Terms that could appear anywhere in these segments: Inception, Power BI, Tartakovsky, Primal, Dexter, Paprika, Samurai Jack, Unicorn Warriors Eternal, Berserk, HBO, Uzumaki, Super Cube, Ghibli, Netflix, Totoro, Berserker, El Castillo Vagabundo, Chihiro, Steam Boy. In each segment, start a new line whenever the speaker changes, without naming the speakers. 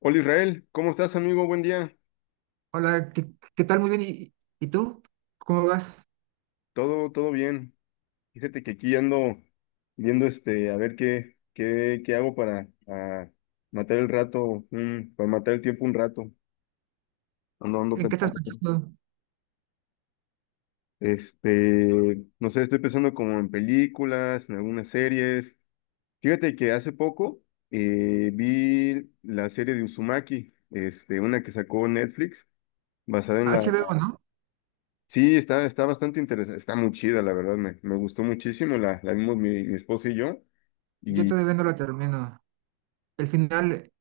Hola Israel, ¿cómo estás amigo? Buen día.
Hola, ¿qué tal? Muy bien. ¿Y tú? ¿Cómo vas?
Todo bien. Fíjate que aquí ando viendo a ver qué hago para matar el rato, para matar el tiempo un rato. Ando
¿En qué estás
pensando.
pensando?
No sé, estoy pensando como en películas, en algunas series. Fíjate que hace poco vi la serie de Uzumaki, este, una que sacó Netflix, basada en la,
HBO, ¿no?
Sí, está, está bastante interesante, está muy chida, la verdad, me gustó muchísimo, la vimos mi, mi esposa y yo,
Yo
y
todavía no la termino. El final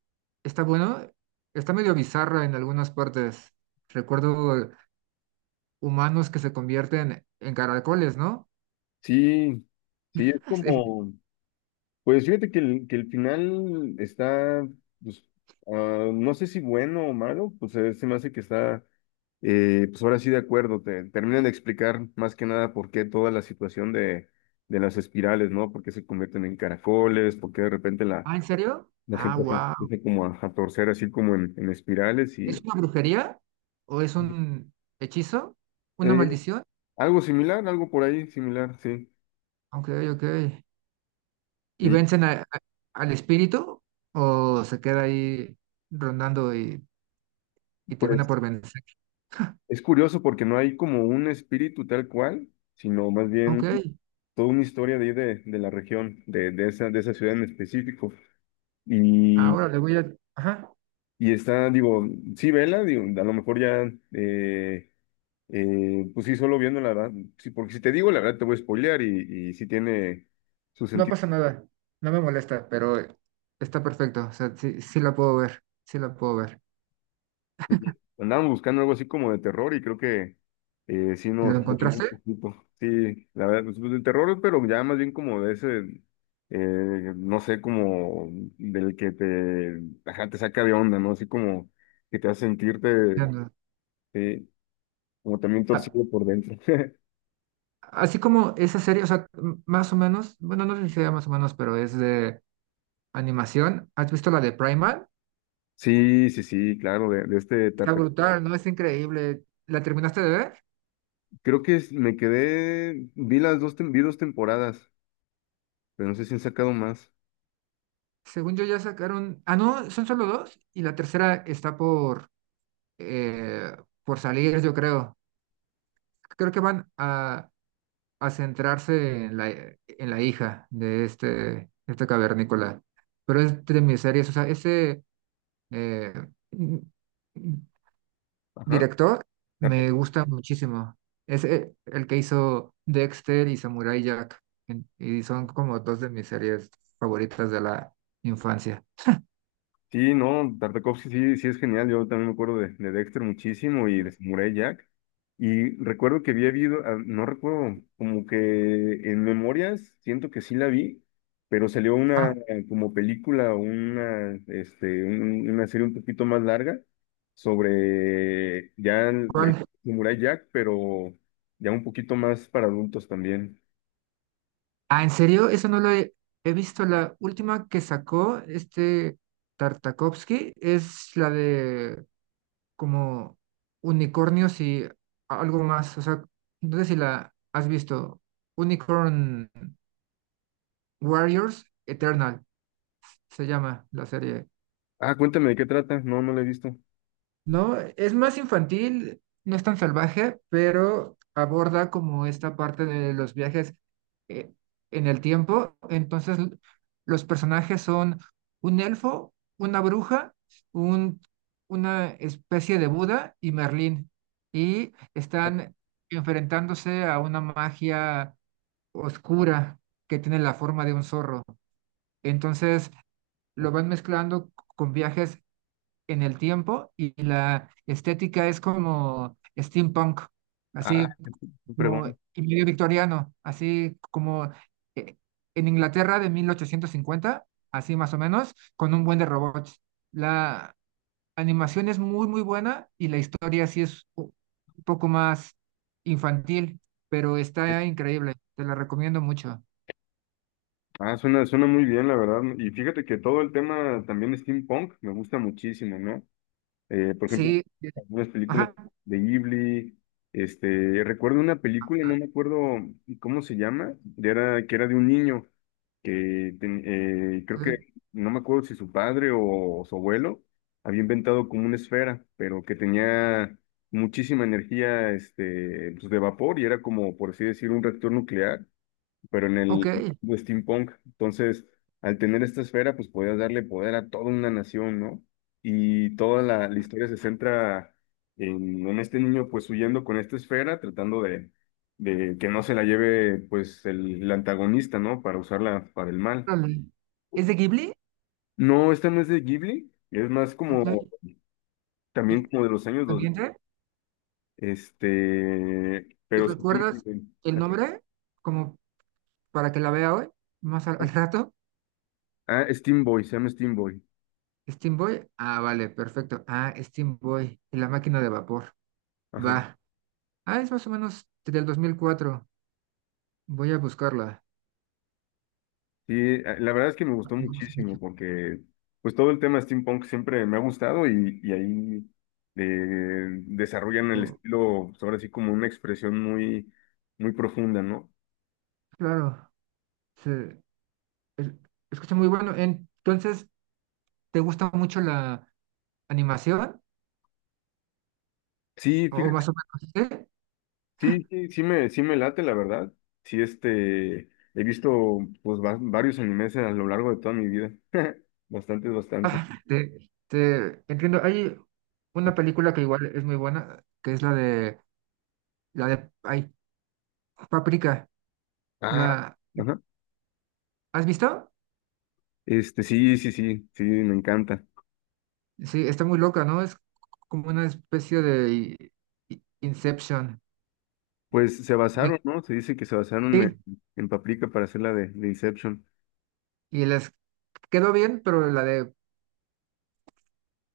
está bueno, está medio bizarro en algunas partes. Recuerdo humanos que se convierten en caracoles, ¿no?
sí, sí, es
Sí.
como, pues fíjate que que el final está, pues, no sé si bueno o malo, pues se me hace que está, pues ahora sí de acuerdo, te terminan de explicar más que nada por qué toda la situación de las espirales, ¿no? Por qué se convierten en caracoles, por qué de repente la,
Ah, ¿en serio?
la
Ah,
gente se
wow.
empieza como a torcer así como en espirales
¿Es
y...
una brujería? ¿O es un hechizo? ¿Una
Ujú.
maldición?
Algo similar, algo por ahí similar, sí.
Ok, ok. ¿Y
Sí,
vencen al espíritu? ¿O se queda ahí rondando y termina
pues
por vencer?
es curioso porque no hay como un espíritu tal cual, sino más
Ok,
bien toda una historia de, ahí de la región, de esa ciudad en específico. Y,
ahora le voy a. Ajá,
y está, digo, sí, vela, digo, a lo mejor ya, pues sí, solo viendo la verdad, sí, porque si te digo la verdad te voy a spoilear y sí tiene su
no
sentido.
pasa nada, no me molesta, pero está perfecto, o sea, sí, sí la puedo ver, sí la puedo ver.
Sí, andábamos buscando algo así como de terror y creo que sí
¿Lo
nos motivó un
encontraste?
poquito. Sí, la verdad, pues, de terror, pero ya más bien como de ese, eh, no sé, como del que te, ajá, te saca de onda, ¿no? Así como que te hace sentirte,
Ya no.
sí, como también
A-
torcido por dentro.
Así como esa serie, o sea, más o menos, bueno, no sé si sea más o menos, pero es de animación. ¿Has visto la de Primal?
Sí, sí, sí, claro, de este
Está
etapa.
brutal, ¿no? Es increíble. ¿La terminaste de ver?
Creo que me quedé, vi las dos, vi dos temporadas, pero no sé si han sacado más.
Según yo ya sacaron. Ah, no, son solo dos y la tercera está eh, por salir, yo creo. Creo que van a centrarse en la, hija de este cavernícola. Pero es de mis series, o sea, ese eh, mm,
Ajá.
director me gusta muchísimo. Es el que hizo Dexter y Samurai Jack. Y son como dos de mis series favoritas de la infancia.
Sí, no, Tartakovsky sí, sí es genial. Yo también me acuerdo de Dexter muchísimo y de Samurai Jack. Y recuerdo que había habido, no recuerdo, como que en memorias siento que sí la vi, pero salió una
Ah,
como película, o una, este, una serie un poquito más larga sobre ya la
¿cuál?
Samurai Jack, pero ya un poquito más para adultos también.
Ah, ¿en serio? Eso no lo he visto. La última que sacó este Tartakovsky es la de como unicornios y algo más. O sea, no sé si la has visto. Unicorn Warriors Eternal se llama la serie.
Ah, cuéntame de qué trata. No, no la he visto.
No, es más infantil, no es tan salvaje, pero aborda como esta parte de los viajes eh, en el tiempo. Entonces, los personajes son un elfo, una bruja, un, una especie de Buda y Merlín. Y están enfrentándose a una magia oscura que tiene la forma de un zorro. Entonces, lo van mezclando con viajes en el tiempo y la estética es como steampunk,
Ah,
así
qué
como
pregunta.
y medio victoriano, así como eh, en Inglaterra de 1850, así más o menos, con un buen de robots. La animación es muy, muy buena y la historia sí es un poco más infantil, pero está increíble, te la recomiendo mucho.
Ah, suena, suena muy bien, la verdad. Y fíjate que todo el tema también de steampunk me gusta muchísimo, ¿no? Por ejemplo,
Sí,
algunas películas
ajá,
de Ghibli. Este, recuerdo una película, no me acuerdo cómo se llama, de era, que era de un niño que creo que,
ok,
no me acuerdo si su padre o su abuelo había inventado como una esfera, pero que tenía muchísima energía, este, pues, de vapor y era como, por así decir, un reactor nuclear pero en
ok,
el mundo steampunk. Entonces, al tener esta esfera, pues podías darle poder a toda una nación, ¿no? Y toda la, la historia se centra en este niño, pues huyendo con esta esfera, tratando de que no se la lleve, pues, el antagonista, ¿no? Para usarla para el mal.
órale. ¿Es de Ghibli?
No, esta no es de Ghibli, es más
Ok,
como, también
¿y-
como de los años 2000,
pendiente?
este, pero...
¿Recuerdas el nombre? Como para que la vea hoy, más al rato.
Ah, Steam Boy, se llama Steam Boy.
Steam Boy. Ah, vale, perfecto. Ah, Steam Boy y la máquina de vapor.
Ajá.
Va. Ah, es más o menos del 2004. Voy a buscarla.
Sí, la verdad es que me gustó
No me escucho.
muchísimo porque pues todo el tema steampunk siempre me ha gustado y ahí desarrollan el estilo, pues, ahora sí como una expresión muy, muy profunda, ¿no?
Claro, se es- escucha muy bueno. Entonces, ¿te gusta mucho la animación?
Sí,
O
fíjate,
más o menos, ¿sí?
sí, sí, sí me late, la verdad. Sí, este, he visto pues varios animes a lo largo de toda mi vida. Bastante, bastante.
Te entiendo. Hay una película que igual es muy buena, que es la de ay, Paprika.
Ah,
¿La
ajá.
has visto?
Este, sí, sí, sí, sí, me encanta.
Sí, está muy loca, ¿no? Es como una especie de Inception.
Pues se
Me-
basaron, ¿no? Se dice que se basaron
sí,
en Paprika para hacer la de Inception.
y les quedó bien, pero la de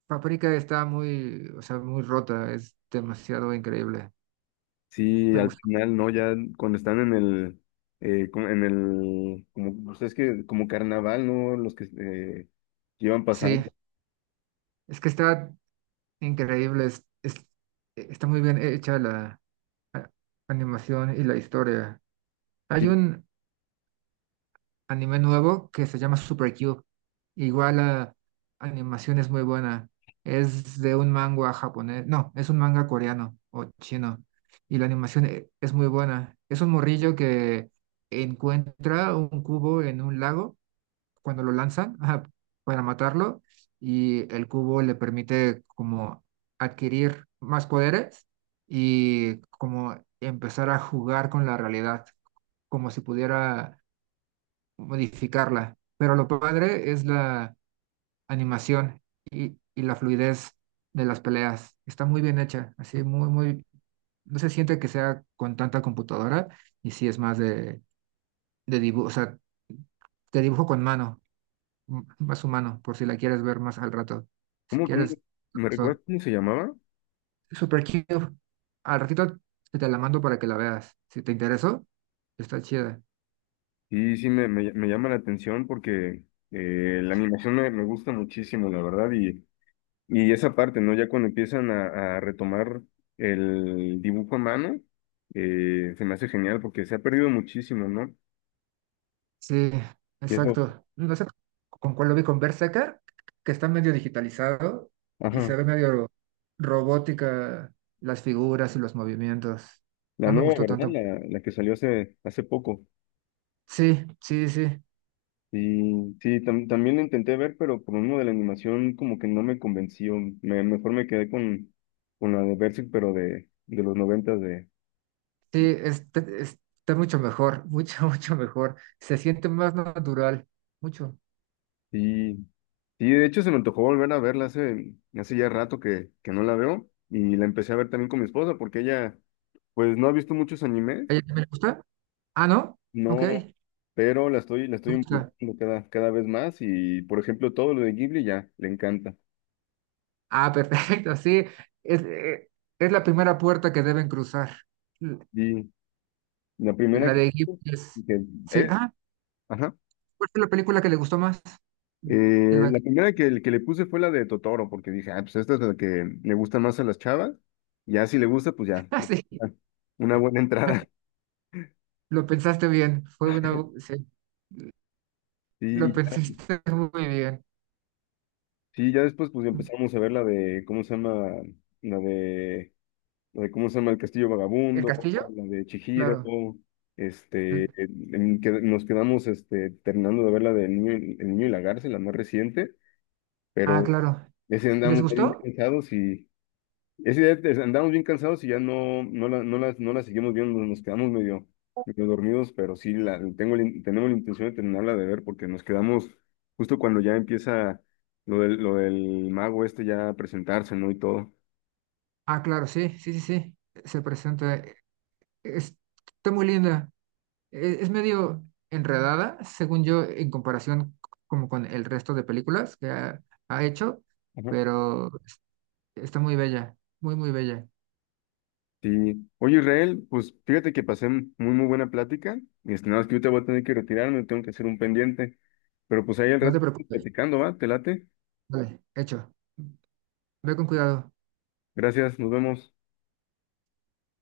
Paprika está muy, o sea, muy rota, es demasiado increíble.
Sí,
Me
al
gusta.
final, ¿no? Ya cuando están en el, en el, como, pues es que como carnaval, ¿no? Los que llevan
Sí,
pasando.
es que está increíble, está muy bien hecha la a- animación y la historia. Hay
Sí.
un anime nuevo que se llama Super Cube. Igual la animación es muy buena. Es de un manga japonés, no, es un manga coreano o chino. Y la animación es muy buena. Es un morrillo que encuentra un cubo en un lago cuando lo lanzan, ajá, para matarlo, y el cubo le permite como adquirir más poderes y como empezar a jugar con la realidad, como si pudiera modificarla. Pero lo padre es la animación y la fluidez de las peleas. Está muy bien hecha, así muy, muy, no se siente que sea con tanta computadora y sí es más de dibujo, o sea, te dibujo con mano, más humano, por si la quieres ver más al rato. Si
¿Cómo, cómo?
quieres,
¿Me
so-
recuerdas cómo se llamaba?
super cute. Al ratito te la mando para que la veas. Si te interesó, está chida.
Sí, sí, me llama la atención porque la animación me gusta muchísimo, la verdad, y esa parte, ¿no? Ya cuando empiezan a retomar el dibujo a mano, se me hace genial porque se ha perdido muchísimo, ¿no?
Sí,
Y es
exacto. No sé con cuál lo vi, con Berserker, que está medio digitalizado y
ajá,
se ve medio robótica las figuras y los movimientos.
la
No me
nueva,
gustó
¿verdad?
tanto.
La que salió hace, hace poco.
Sí, sí, sí,
Y sí, también la intenté ver, pero por uno de la animación como que no me convenció. Mejor me quedé con la de Berserk, pero de los noventas de
sí, está mucho mejor, mucho, mucho mejor. Se siente más natural, mucho.
sí, sí, de hecho se me antojó volver a verla hace, hace ya rato que no la veo y la empecé a ver también con mi esposa porque ella pues no ha visto muchos animes,
¿A ella también le gusta? Ah, ¿no? Ok,
no,
le
pero la estoy
gusta.
involucrando cada, cada vez más y por ejemplo todo lo de Ghibli ya le encanta.
Ah, perfecto, sí. Es, eh, es la primera puerta que deben cruzar. L-
Y la primera
La
que,
de Ghibli es.
que-
Sí,
eh,
ah,
ajá,
¿cuál fue la película que le gustó más? De la-
la primera que le puse fue la de Totoro porque dije, ah, pues esta es la que le gusta más a las chavas, ya si le gusta pues ya,
Ah, sí,
una buena entrada.
lo pensaste bien. Fue una. Sí, lo
Sí,
pensaste muy bien.
sí, ya después pues empezamos a ver la de, ¿cómo se llama? La de, la de ¿cómo se llama? El Castillo
¿El
Vagabundo,
castillo?
la de Chihiro,
Claro.
este, en que nos quedamos este, terminando de ver la de El Niño, El Niño y la Garza, la más reciente,
Ah,
pero
claro.
ese
¿Y les
andamos bien
gustó?
cansados y, es idea, andamos bien cansados y ya no, no las no la seguimos viendo, nos quedamos medio, medio dormidos, pero sí la, tengo, la in- tenemos la intención de terminarla de ver porque nos quedamos justo cuando ya empieza lo del mago este ya a presentarse, ¿no? Y todo.
Ah, claro, sí, sí, sí, sí. Se presenta. Es- Está muy linda. Es medio enredada, según yo, en comparación como con el resto de películas que ha hecho,
Ajá.
pero está muy bella, muy, muy bella.
Sí. Oye, Israel, pues fíjate que pasé muy, muy buena plática. Este, nada más que yo te voy a tener que retirarme, tengo que hacer un pendiente. Pero pues ahí al
No
rato
te preocupes.
platicando, ¿va? ¿Te late?
Vale, hecho. Ve con cuidado.
Gracias, nos vemos.